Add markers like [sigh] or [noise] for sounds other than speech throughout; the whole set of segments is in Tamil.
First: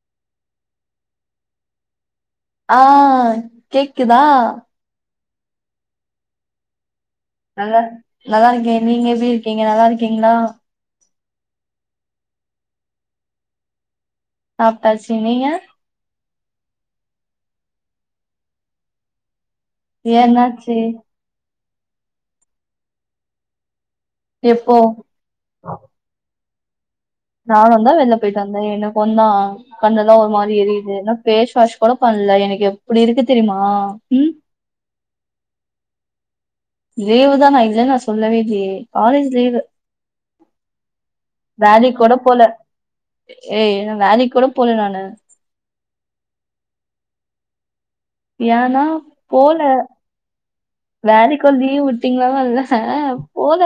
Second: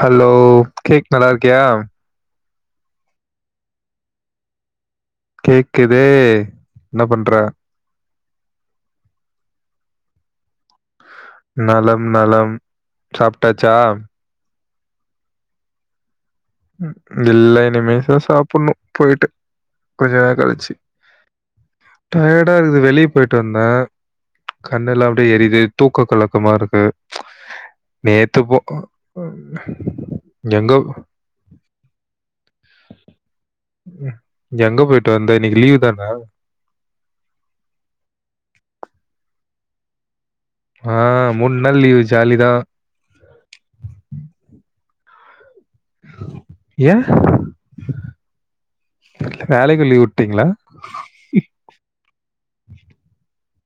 ஹலோ கேக் நல்லா இர்க்கியா ஆ கேக்குதா கேக்குது என்ன பண்ற நல்லாருக்கே நீங்க எப்டி இருக்கிங்க நல்லாருக்கிங்ளா நலம் நலம் சாப்டாச்சா சாப்டாச்சி நீங்க இல்ல இனிமே தா சாப்படனு போய்ட்டு ஏ என்னாச்சு டயடா இருக்குது வெளிய போய்ட்டு வந்த எப்போ கண்ணெல்லா அப்டியே எரிது தூக்க கலக்கமா இருக்கு நானுந்தா வெளில போய்ட்டு நேத்து போ வந்த எனக்குந்தா கண்ணெல்லா ஒரு மாரி எங்க எரியுது என்ன ஃபேஸ் வாஷ் கொழப்பல்ல எனக்கு எப்டி இருக்கு தெரிமா ம் வந்து இன்னைக்கு லீவு தான லீவு தா நா இல்லன்னு நா சொல்லவே ஆ, நாள் வேலைக் லீவு கோட ஜாலி போல தான். ஏய் இன்னு வேலைக் கோட போல நானு ஏ ஏன்னா போல வேலைக்கு லீவ் விட்டீங்களா? வேலைக்கு லீவ் வுட் [unintelligible] போல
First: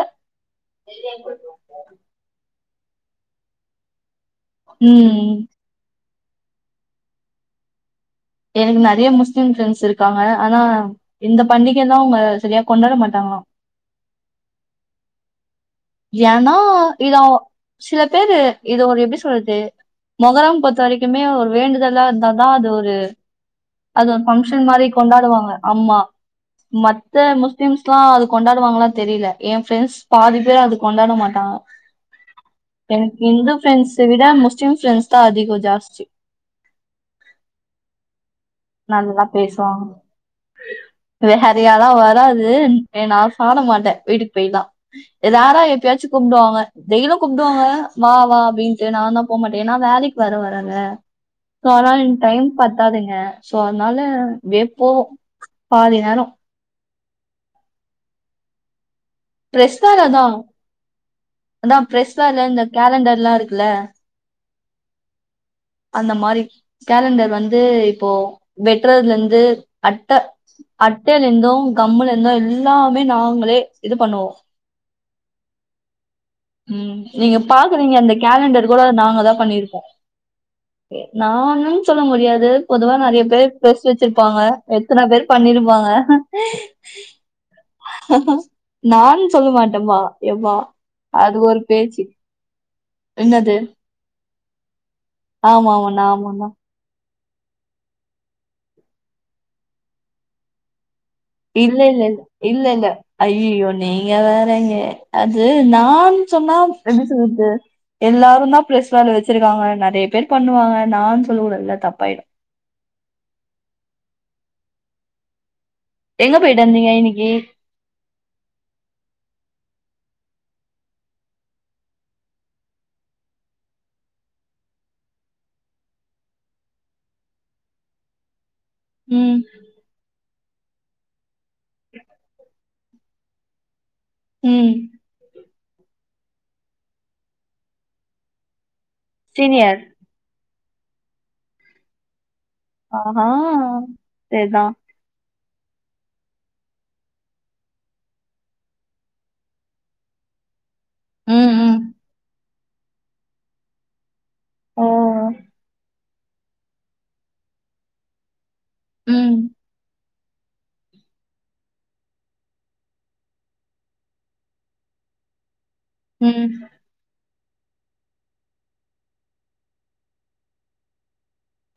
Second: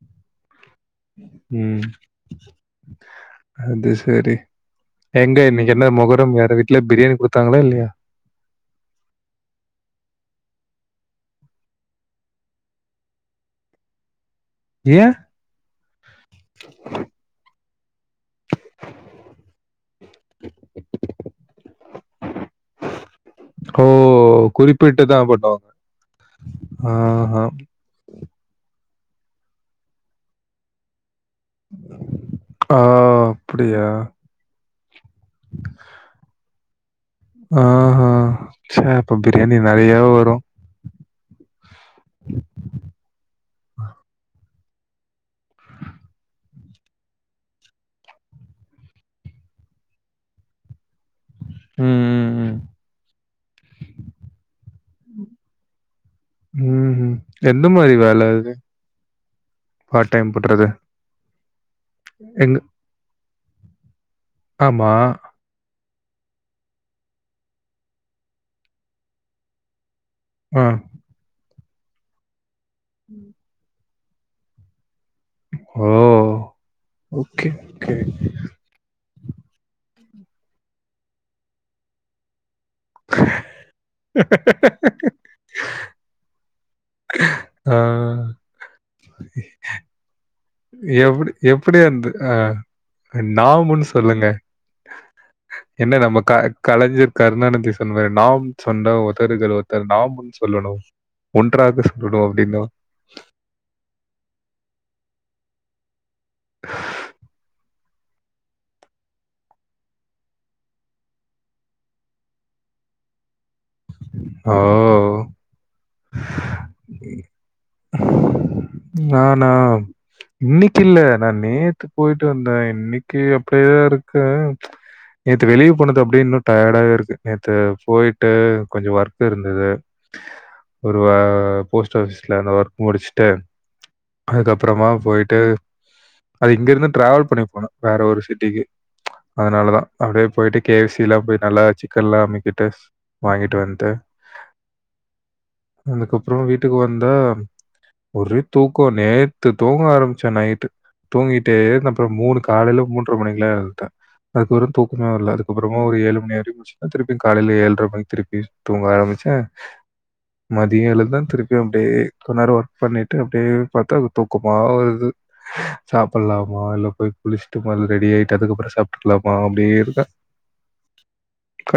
ம் அது சரி ம் எங்க இன்னைக்கென்ன மொகரம் யாரு வீட்லயாது பிரியாணி குடுத்தாங்ளா இல்லையா எனக்கு நறைய முஸ்லீம் ஃப்ரெண்ட்ஸ் இருக்காங்க ஆனா இந்த பண்டிகலா அவுங்க சரியா கொண்டாட மாட்டாங்ளா ஏ ஏனா இதா சில பேரு இது ஒரு எப்டி சொல்து மொகரம் பொறுத்த வரைக்குமே ஒரு வேண்டுதலா அதா அது ஒரு ஓ! அது ஒரு பங்க்ஷன் மாரி குறிப்பிட்டு தான் கொண்டாடுவாங்க பண்ணுவாங்க. ஆமா மத்த ஆஹா. முஸ்லிம்ஸ்லா அது கொண்டாடுவாங்ளா தெரில எ ஃப்ரெண்ட்ஸ் பாதி பேர் அது கொண்டாடமாட் டாங்க ஆ எனக்கு இந்து அப்படியா? ஃப்ரெண்ட்ஸ விட முஸ்லிம் ஃப்ரெண்ட்ஸ்தா அதிக ஜாஸ்தி ஆ ஹ சே அப்ப நல்லா பிரியாணி நெறயா வரு நெறயாலா வராது ஏ நா சாப்ட மாட்ட வீட்டுக்கு போய்லா ரேரா எப்பயாச்சு கூப் டுவாங்க டெய்லு கூப்டுவாங்க வா வா அப்டின்ட்டு நாந்தா போ மாட்டே ஏனா வேலைக்கு வேற வரல்ல சோ அனால ம், எனக் டைம் ம், ம். பத்தாதுங்க சோ அதனால வே போகு பாதி நேர ம் ஹூ எந்த மாரி வேல அது பிரஸ் பார்ட் வேலதா டைம் பண்றது? அதா பிரஸ் வேல எங்க இந்த கேலண்டர்லா இருக் ல ஆமா அந்த மாரி கேலண்டர் வந்து இப்போ வெட்றதுல இந்து அட்ட ஆ. அட்டைல இந்து கம்முல இந்து எல்லாமே நாங்களே இது பண்ணுவோ ஓ ம் நீங்க ஓகே, ஓகே. பாக்குறிங்க அந்த கேலண்டர் கூட நாங்கதா பண்ணிருக்கோ நானுன் சொல்ல முடியாது பொதுவா நறைய பேர் பிரஸ் வச்சிருப்பாங்க எத்தன பேர் பண்ணிருப்பாங்க ஆ. நான் சொல்ல மாட்ட பா எப்பா எப்டி அது ஒரு எப்டி பேச்சு அருந்து ஆ நா என்னது ஒன்னு சொல்லங்க ஆமா என்ன ஆமாண்ணா நம்ம க ஆமாண்ணா கலைஞர் கருணாநிதி சொன்ன மாரி நாம் சொன்ன ஒத்தறுக்கு ஒருத்தரு நாம்னு சொல்லணு இல்லல்ல இல்லல்ல ஐயோ நீங்க வேறங்க அது நான் சொன்னா எப்டி சொல்றது எல்லாருமா பிளேஸ் வாங்கி வச்சிருகாங்க நெறைய பேர் பண்ணுவாங்க நான் சொல்ல கூடதுல்ல தப்பாய்டு ஆ எங்க பொய்ட்டு வந்தீங்க இன்னிக்கி ஞானா இன்னிகி இல்ல நா நேத்து பொய்ட்டு வந்தே இன்னிக்கு அப்டியே இருக்கு நேத்து வெளிய போனது அப்டியே இன்னு டயர்டாவே இருக்கு நேத்து போய்ட்டு கொஞ்ச ஒர்க் ம் இருந்தது ஒரு வா போஸ்ட் ஆபிஸ்ல அந்த ஒர்க் முடிச்சுட்டு ம் அதுகப்றமா பொய்ட்டு அது இங்க இருந்து ட்ராவல் பண்ணி போனு வேற ஒரு சிட்டிக்கு சீனியர் அதனாலதா அப்டியே பொய்ட்டு கே எஃப் சி லா போய் நல்லா சிக்கன்லா அமிகிட் டுஸ் ஆஹா வாங்கிட்டு வந்து சேர்தான் அதுக்கப்றோ வீட்டுக்கு வந்தா ஒரே தூக்கோ நேத்து தூங்க ஆரம்ச்சே நைட்டு ம் தூங்கிட்டே ம் இருந்தே அப்றோ மூணு காலேல மூன்ற மணிகுலா எழுந்துட்டே அதுக்கப்றோ ஓ தூக்கமே வல்ல அதுக்கப்றோமா ஒரு ஏழு அன்நேரோ வரைக்கு முழிச்சிருந்தே திருப்பியு காலேல ஏழ்ற மணிக்கி திருப்பி தூங்க ம் ஆரம்ச்சே மதிய எழுந்தே திருப்பியு அப்டியே கொஞ்ச் நேரோ ஒர்க் பண்ணிட் டு அப்டியே பாத்தா அது தூக்கமா வருது ம் சாப்ட்லாமா இல்ல போயி குளிச் சிட்டு மொதல்ல ரெடி ஆய்ட்டு அதுக்கப்றோ சாப்ட்டுக்லாமா அப்டியே இருந்தே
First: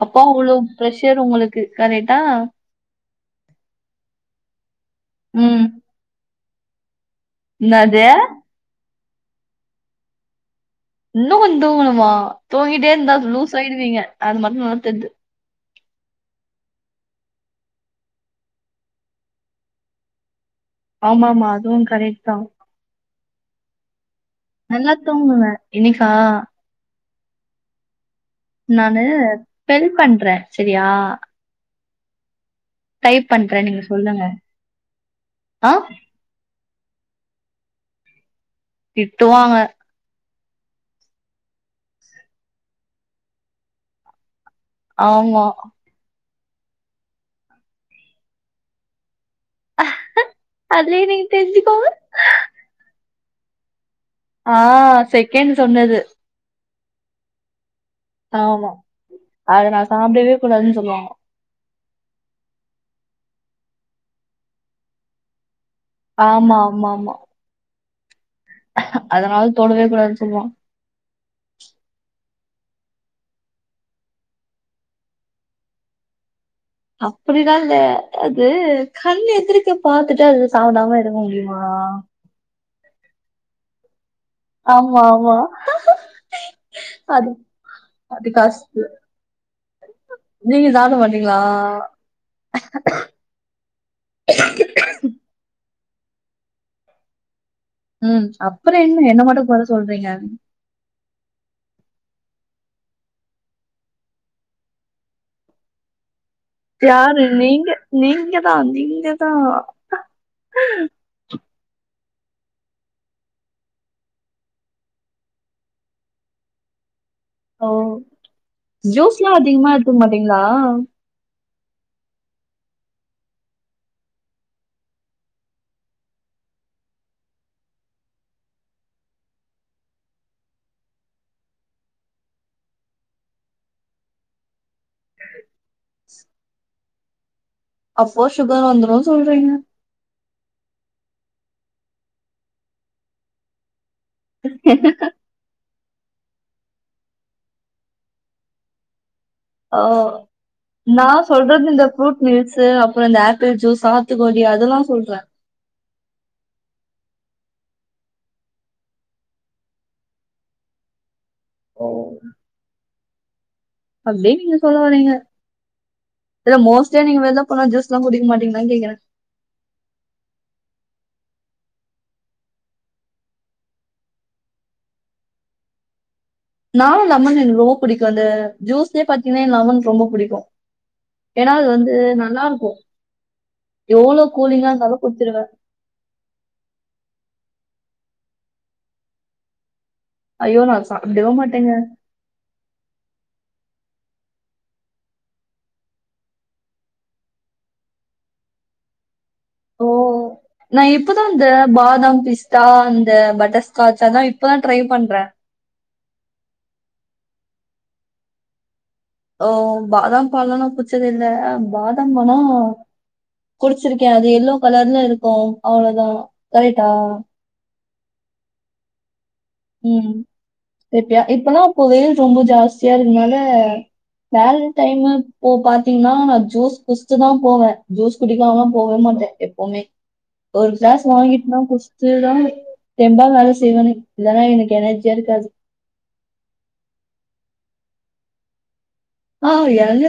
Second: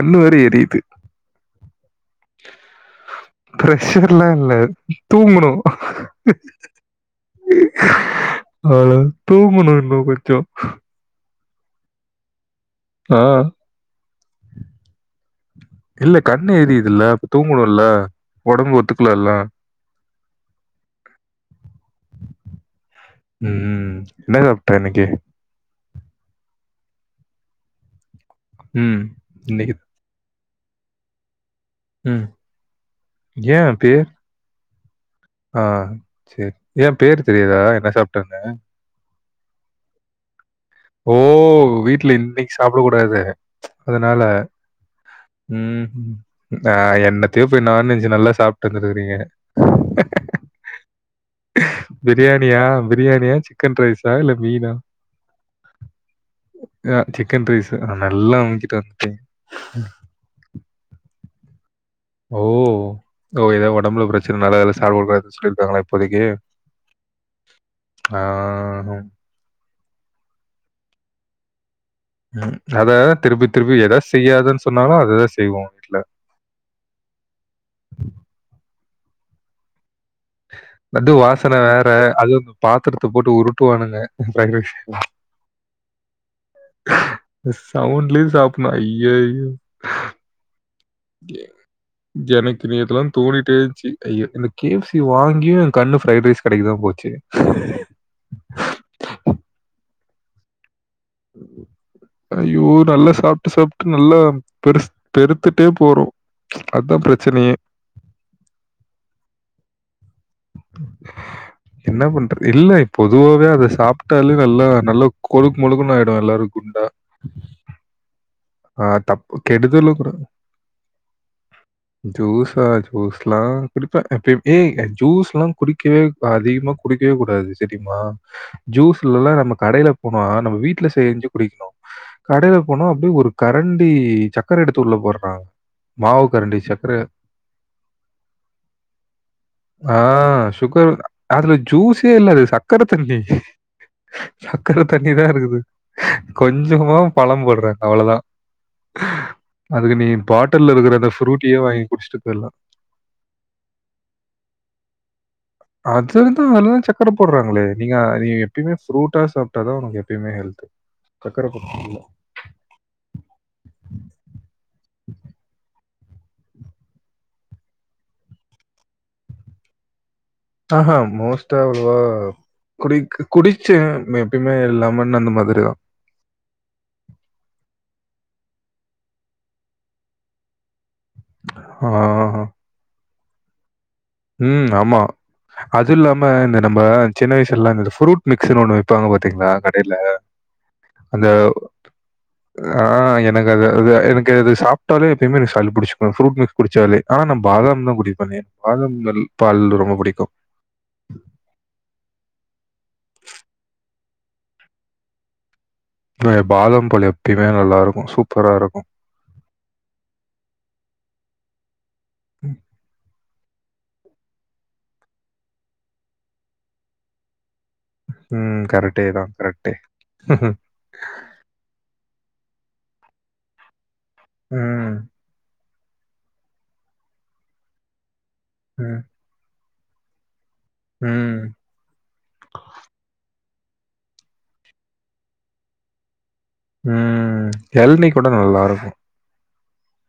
அப்போ அவ்ளோ ப்ரஷரு உங்ளுக்கு கரெட்டா ப்ரஷர்லா இல்ல தூங்கணு ம் என்னது அவ்ளோ தூங்கணு இன்னு கொஞ்சோ இன்னு கொஞ்ச தூங்கணுமா தூங்கிட்டே இருந்தா ஆ லூஸ் ஆய்டுவீங்க அது மட்டு நல்லா தெர்து இல்ல கண்ணு எரியிதுல்ல அப்ப தூங்கணுல்ல ஒடம்பு ஒத்துக்கலல்ல ஆமாமா அதுவு கரெட் தா ம் என்ன சாப்ட்ட நல்லா இன்னைக்கு தூங்குங்க இன்னைக்கா ம் நானு இன்னைக்கு சென் பண்றே செரியா ம் டைப் ஏ பண்றே நீங்க பேர் சொல்லுங்க ஆ செரி ஏ பேர் தெரியாதா என்ன சாப்ட்டனு ட்டுவாங்க ஓ வீட்ல இன்னக்கு சாப்ட கூடாது அதுனால ஆமா ம் ஹூ ஆ என்னத்தயோ போய் நான் வெஜ் நல்லா சாப்டு வந்துருக்றீங்க அதுலயே நீங்க தெரிஞ்சுக்கோங்க பிரியாணியா பிரியாணியா சிக்கன் ரைஸ் ஆ செகண்ட் சொன்னது அ சிக்கன் ரைஸு நல்லா ஆமா அமுக்கிட்டு வந்துட்டிங் அத நா சாப்டவே கூடாதுன்னு சொல்லுவாங்க ஓ ஓ எதோ ஒடம்புல ப்ரச்சனனால அதுலா சாப்பட கூடாதுனு சொல்லிருகாங்ளா இப் ஆமாம்மாம்மா ஆ அதனால தொடவே கூடாதுன் சொல்வா ம் அதத திருப்பி திருப்பி எத செய்யாதன் சொன்னாலு அததா செய்வோ வீட்ல அப்படிலா இல்ல அது கண் எதிரிக்க வந்து வாசன வேற அது அந்த பாத்தரத்த போட்டு உருட்டுவானுங்க ஆமா ஆமா [unintelligible] அது சவுண்டலயு அது சாப்ண கஷ்ட ஐயையோ நீங்க சாப்ட மாட்டீங்களா எனக்கு நீ இதெல்லா தோணிட்டே இருந்துச்சு ஐயா இந்த கே எஃ சி வாங்கியு கண்ணு ஃபிரைட் ரைஸ் கடைக்குதா போச்சு ம் அப்புற என்ன என்ன மட்டு கொற சொல்றீங்க [inaudible] ஐயோ நல்லா சாப்ட்டு சாப்ட்டு நல்லா பெரு பெருத்துட்டே போறோ யாரு நீங்க நீங்கதா நீங்கதா ம் என்ன பண்ற இல்ல பொதுவாவே அத சாப்ட்டாலே நல்லா நல்லா கொழுக் மொழுக்னு ஆயிடு எல்லாரு குண்டா ஓ ஆ ஜூஸ்ல்லா தப்பு அதிகமா கெடுதலும் எடுத்துக்க கூட. மாட்டீங்களா ஜூஸா ஜூஸ்லா குடிப்ப ஏ ஜூஸ்லா குடிக்வே அதிக குடிக்வே கூடாது சரிமா ஜூஸ்லல்லா நம்ம கடையில போனா நம்ம வீட்ல செஞ்சு குடிக்ணு கடைல போனோ அப்டி ஒரு கரண்டி சக்கர எடுத்து உள்ள போட்றாங்க மாவு கரண்டி சக்கர அப்போ சுகர் வந்துரு சொல்றீங்க ஆ சுகர் அதுல ஜூஸே இல்ல சக்கர தண்ணி சக்கர தண்ணி தா இருக்குது கொஞ்சமா பழம் போடுறா அவ்ளதா ஓ அதுக்கு நீ பாட்டல் நா சொல்றது இந்த ஃப்ரூட் மில்ஸு அப்ரோ இந்த ஆப்பிள் ஜூஸ் சாத்துக்கொடி அதெல்லா சொல்றே அதுலதா அதுதா சக்கர போடுறாங்களே நீங்க நீ எப்பயுமே ஃப்ரூட்டா சாப்டாதா உனக்கு எப்பயுமே ஹெல்த் [inaudible] சக்கர பக் ஓ இல அப்டியே நீங்க சொல்ல வரீங்க இல்ல மோஸ்ட்டா நீங்க வெள்ள போனா ஜூஸ்லா குடிக்க மாட்டீங்ளான்னு கேக்றே ஆஹா மோஸ்டா அவ்ளவா குடி குடிச்சு எப்பயுமே லெமன் அந்த மாதிரிதா நானு லெமன் எனக்கு ரொம்ப புடிக்கு அந்த ஜூஸ்யே பாத்தீங்கன்னா லெமன் ரொம்ப புடிக்கு ஏன்னா அது வந்து ஆஹா. நல்லா இருக்கு ம் ஆமா அதுல்லாம இந்த நம்ப சின்ன வயசுல்லா இந்த ஃப்ரூட் மிக்ஸ்ன்னு ஒன்னு வெப்பாங்க பாத்திங்ளா கட் டைல ஐயோ நான் அந்த சாப்பிடவே மாட்டேங்க ஆ எனக்கு அந்த ல எனக்கு அது சாப்டாலே எப்பயுமே எனக்கு சளி புடிச்சுக்கு ஃப்ரூட் மிக்ஸ் குடுச்சாலே ஆனா நா பாதாம் தா குடிப்பனே ஓ நா இப்பதா இந்த பாதாம் பிஸ்தா இந்த பட்டர் ஸ்காட்ச் அதா இப்பதா ட்ரை பண்ற பாதம்பால் எப்பயுமே நல்லா இருக்கு சூப்பரா இருக்கு ஓ பாதாம் பால்லா நா குச்சதேல்ல இல்ல பாதாம் பாலு குடிச்சிருக்கே அது எல்லோ கலர்ல இருக்கு அவ்ளோதா கரெட்டா ம் கரெட்டே தா ம் எப்பயா இப்பல்லா அப்ப வெயில் ரொம்ப ஜாஸ்தியா இருக்கனால ம். வேலடைமு பாத்தீங்னா நா ஜூஸ் குடுஸ்டு தா போவ ஜூஸ் குடிக்காம போவே மாட்டே எப்பவுமே ஒரு கிளாஸ் ம். வாங்கிட்டுனா குடுச்சுடுதா தெம்பா வேல செய்வனே இல்லா எனக்கு எனர்ஜியா இருக்காது ம் எள்னி கூட நல்லாருக்கு ஆ எள்னி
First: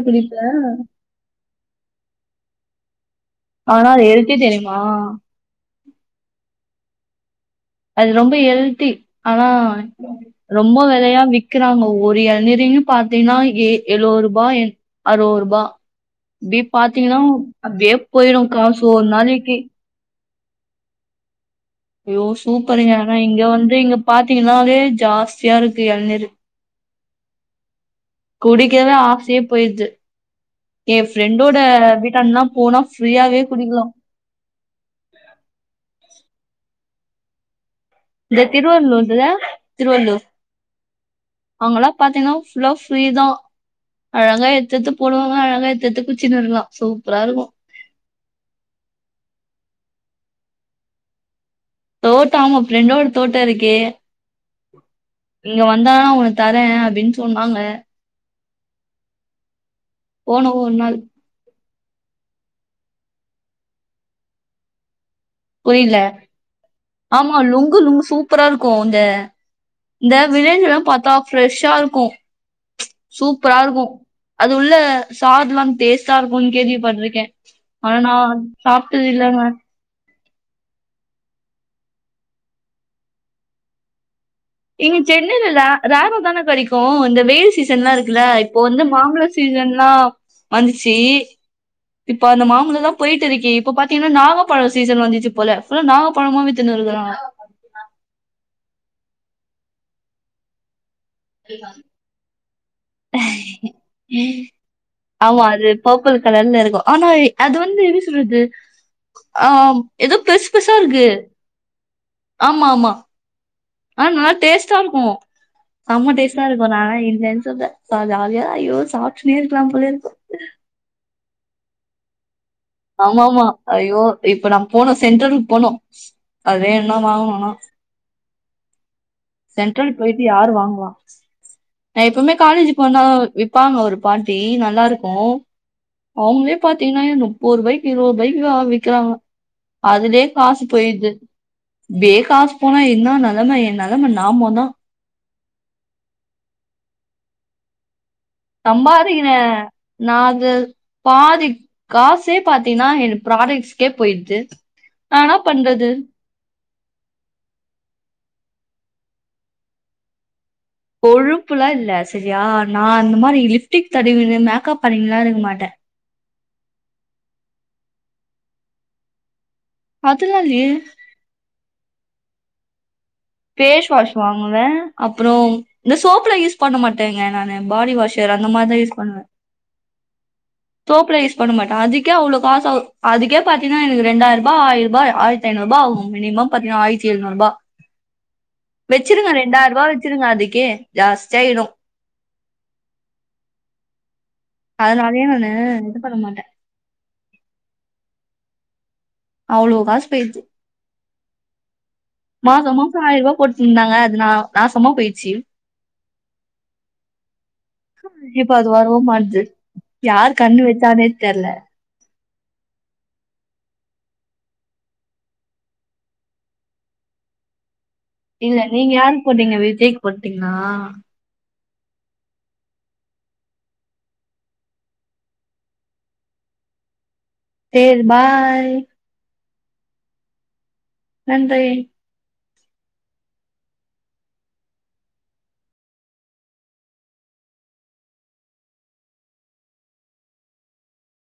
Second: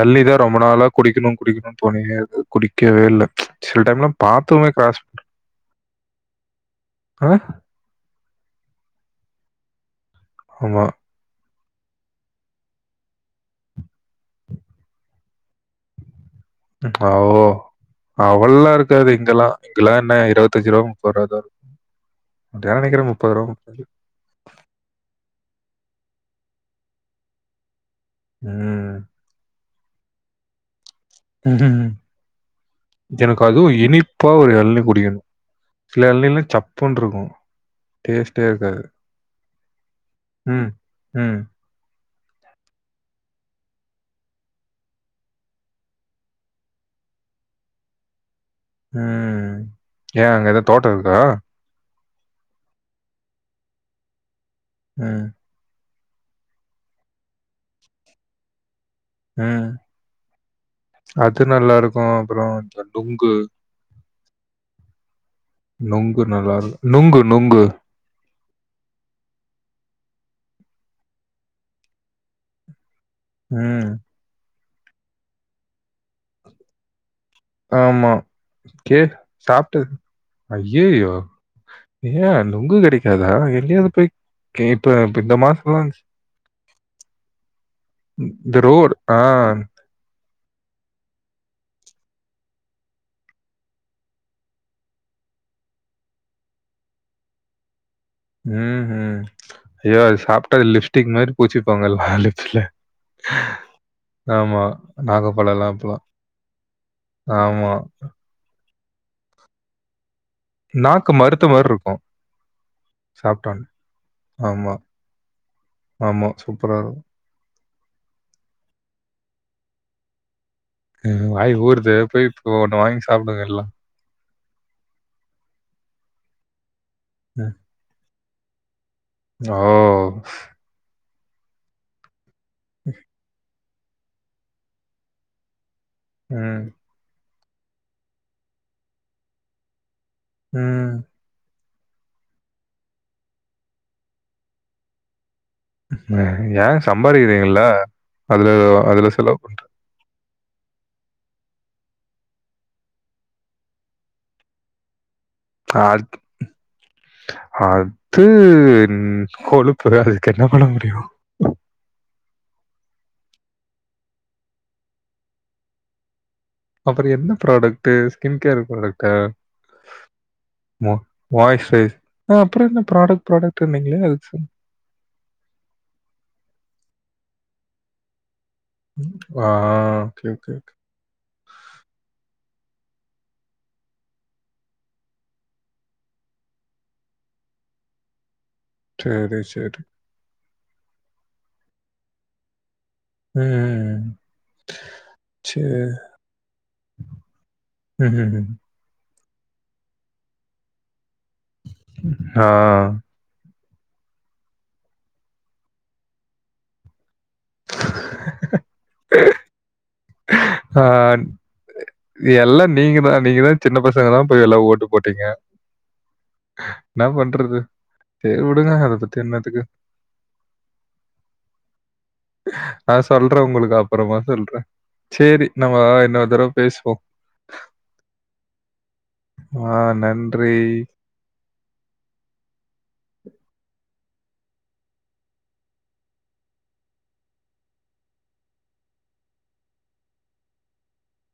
எள்னிதா ரொம்ப நாளா குடிக்கணு குடிக்கணுனு தோணினே இருக்கு குடிக்கவே இல்ல ச் சில ஆனா அது டைம்லாம் ஹெல்த்தி பார்த்தவுமே தெரியுமா கிராஸ் அ அது ரொம்ப ஹெல்தி ஆனா ரொம்ப ஆமா. வெலையா விக் கிறாங்க ஒரு எளநிரின்னு பாத்தீங்ன்னா ஏ எழுவ ரூபா அறுவ ரூபா ஓ அவளல்லா காசு ஒரு இருக்காது இங்கெல்லா நாளைக்கு இங்கெல்லா என்ன இருவத்தஞ்சு ரூபா முப்பது ரூவா தா இரு ஐயோ சூப்பருங்க ஆனா இங்க வந்து இங்க பாத்தீங்கன்னாலே ஜாஸ்தியா இருக்கு எளநீர் குடிக்கவே ஆசயே போயிடுது என் ஃப்ரெண்டோட உம் ஹும் வீட்டாண்டலா போனா ஃப்ரீயாவே எனக்கு அதுவு குடிக்கலாம். இனிப்பா ஒரு எழனி குடிக்கணு சில எளநீ எல்லா சப்புன்னுருக்கு இந்த திருவள்ளூர்ல திருவள்ளுர் ம். ம். அங்கல்லா பாத்தீங்கன்னா ஃபுல்லா ஃப்ரீதா அழகா எத்எத்து போடுவாங்க அழகா எத்எத்து குச்சிக்கிர்லா சூப்பரா இருக்கு அஹ் ஏ அங்க எதா தோட்டோ இருக்குதா தோட்டோ ஆமா ஃப்ரெண்டோட தோட்டோ இருக்கே அஹ் வந்தாத உனக்கு தரே அப்டின்னு சொன்னாங்க அஹ் போனோம் ஒரு நாள். அது நல்லா இருக்கு அப்றோ இந்த டொங்கு புரில நுங்கு நல்லாருக்கும். நுங்கு, ஆமா நுங்கு. லுங்கு லுங் சூப் ப்பரா இருக்கு இந்த இந்த வில்லேஜ்லா பாத்தா ஃப்ரெஷ்ஷா இருக்கு சூப்பரா இருக்கு ம். அது உள்ள சாதுலா டேஸ்ட்டா இருக்கும்னு கேள்வி பட்டுருக்கே ஆனா ஆமா. நா சாப்ட்டது இல்லங்க ஐய்யயோ ஏ நொங்கு கெடைக்காதா எங்கயாவது போய் கே இப்ப இங்க இந்த சென்னைலலா மாசம்லாம் ராவா தான கெடைக் இப்போ இந்த வெயில் சீசன்லா இருக்குல்ல இந்த இப்போ வந்து ரோடு ஆ. மாம்பழ சீசன்லா வந்துச்சி இப்ப அந்த மாம்பழோ தா போயிட்டு இருக்கீ இப்ப பாத்தீங்கன்னா நாவப்பழ சீசன் வந்திச்சு போல ஃபுல்லா நாவப்பழமா வி்த்துனு [unintelligible] உஹும் அய்யோ அத சாப்ட்டா லிப்ஸ்டிக் மாரி பூசிப்பாங்கல லிப்ஸ்ல ஆமா. ஆமா அது நாகப்பழம்லாம் அப்பலாம். பர்பிள் கலர்ல இருக்கு ஆனா அது ஆமா. வந்து எப்டி சொல்றது ஆஹ் எதோ பெருசு பெருசா இருக்கு நாக்கு மருத்த மாரி இருக்கும். ஆமா ஆமா சாப்ட்டோனே. ஆ நல்ல ஆமா, டேஸ்ட்டா இருக்கு சம்ம ஆமா. டேஸ்ட்டா இருக்கு சூப்பரா நானால இல்லனு [unintelligible] ஜாலியா ஐய்யோ சாப்ட்டுன்னே இருக்கலா போல இருக்கு அ வாய் ஊருது போய் ஒண்ணு வாங்கி ஆமா சாப்பிடுங்க ஆமா எல்லாம். ஐயோ இப்ப நா போனு சென்டருலுக்கு போனு அது எதனா வாங்கனும்னா ம். ஓ! சென்ட்ரல் போயிட்டு யாரு வாங்குவா நா எப்பமே காலேஜ் வந்தா விப்பாங்க ஒரு பாட்டி நல்லா இருக்கு அவுங்களே ம். பாத்தீங்கன்னா ஏ முப்பது ருபாய்க்கு இருபது ருபாய்க்கு விக்கறாங்க அதுலே காசு ம். போயுருது இப்டே காசு போனா என்ன நெலம எ நெலம நாமோ தா ஏங்க சம்பாதிக்கிறிங்கல்ல சம்பாரிக்கிர நா பாதி காசே பாத்தீங்கன்னா என் ப்ராடக்ட்ஸ்கே போயிடுது நா என்ன பண்றது அத் அது உம் கொழுப்பு தா அதுக் கொழுப்புலா இல்ல செரியா நா இந்த மாரி லிப்ஸ்டிக் தடவினு மேக்கப் பண்ணிகினுலா இருக்க மாட்ட அப்றோ எப்டி ப்ராடக்ட்டு ஸ்கின் கேர் ப்ராடக்ட்டா அதெல்லா இல்லயே வாயிஸு அப்றோ என்ன ப்ராடக் ஃபேஸ் வாஷ் வாங்குவ அப்றோ இந்த சோப்லா யூஸ் பண்ண மாட்டேங்க நானு பாடி வாஷர் அந்த மாரி தா யூஸ் பண்ணுவ ஆ ஓகே, ஓகே, ஓகே. சோப்ல யூஸ் பண்ண மாட்ட அதுக்கே அவ்ளோ காசு ஆவு அதுக்கே பாத்தீங்கனா எனக்கு ரெண்டாயிர ருபா ஆயிருபா ஆயிரத்தி ஐநூறு ருபா ஆகு மினிமம் பாத்திங்கன்னா ஆயரத்தி எழுநூறு ருபா வச்சிருவ சரி, ரெண்டாயிர சரி. ருபா வச்சிருவ அதுக்கே ஜாஸ்தியாயிடு உம் உம் உம் அதனாலே நானு இது பண்ண மாட்ட உஹம் உஹம் அவ்ளோ காஸ் போயிது ஆ. மாசொ மாசொ ஆயிர ருபா போட் ந்தாங்க அதுநா நாசமா போயிச்சு இப்ப அது வரவொ மாட்து யாரு கண்ணு வச்சானே ஆ. தெர்ல எல்லா நீங்கதா நீங்கதா சின்ன பசங்கதா போய் எல்லா ஓட்டு போட்டீங்க ன்னா பண்றது சரி இல்ல விடுங்க. நீங்க அத யாரு பத்தி போட்டீங்க என்னத்துக்கு? விஜய்கு போட்டீங்களா நா சொல்றே உங்ளுக்கு அப்றொமா சொல்றே சேரி நம்ம இன்னொரு தடவ பேசுவோ சேர் பாய் ஆ நன்றி நன்றி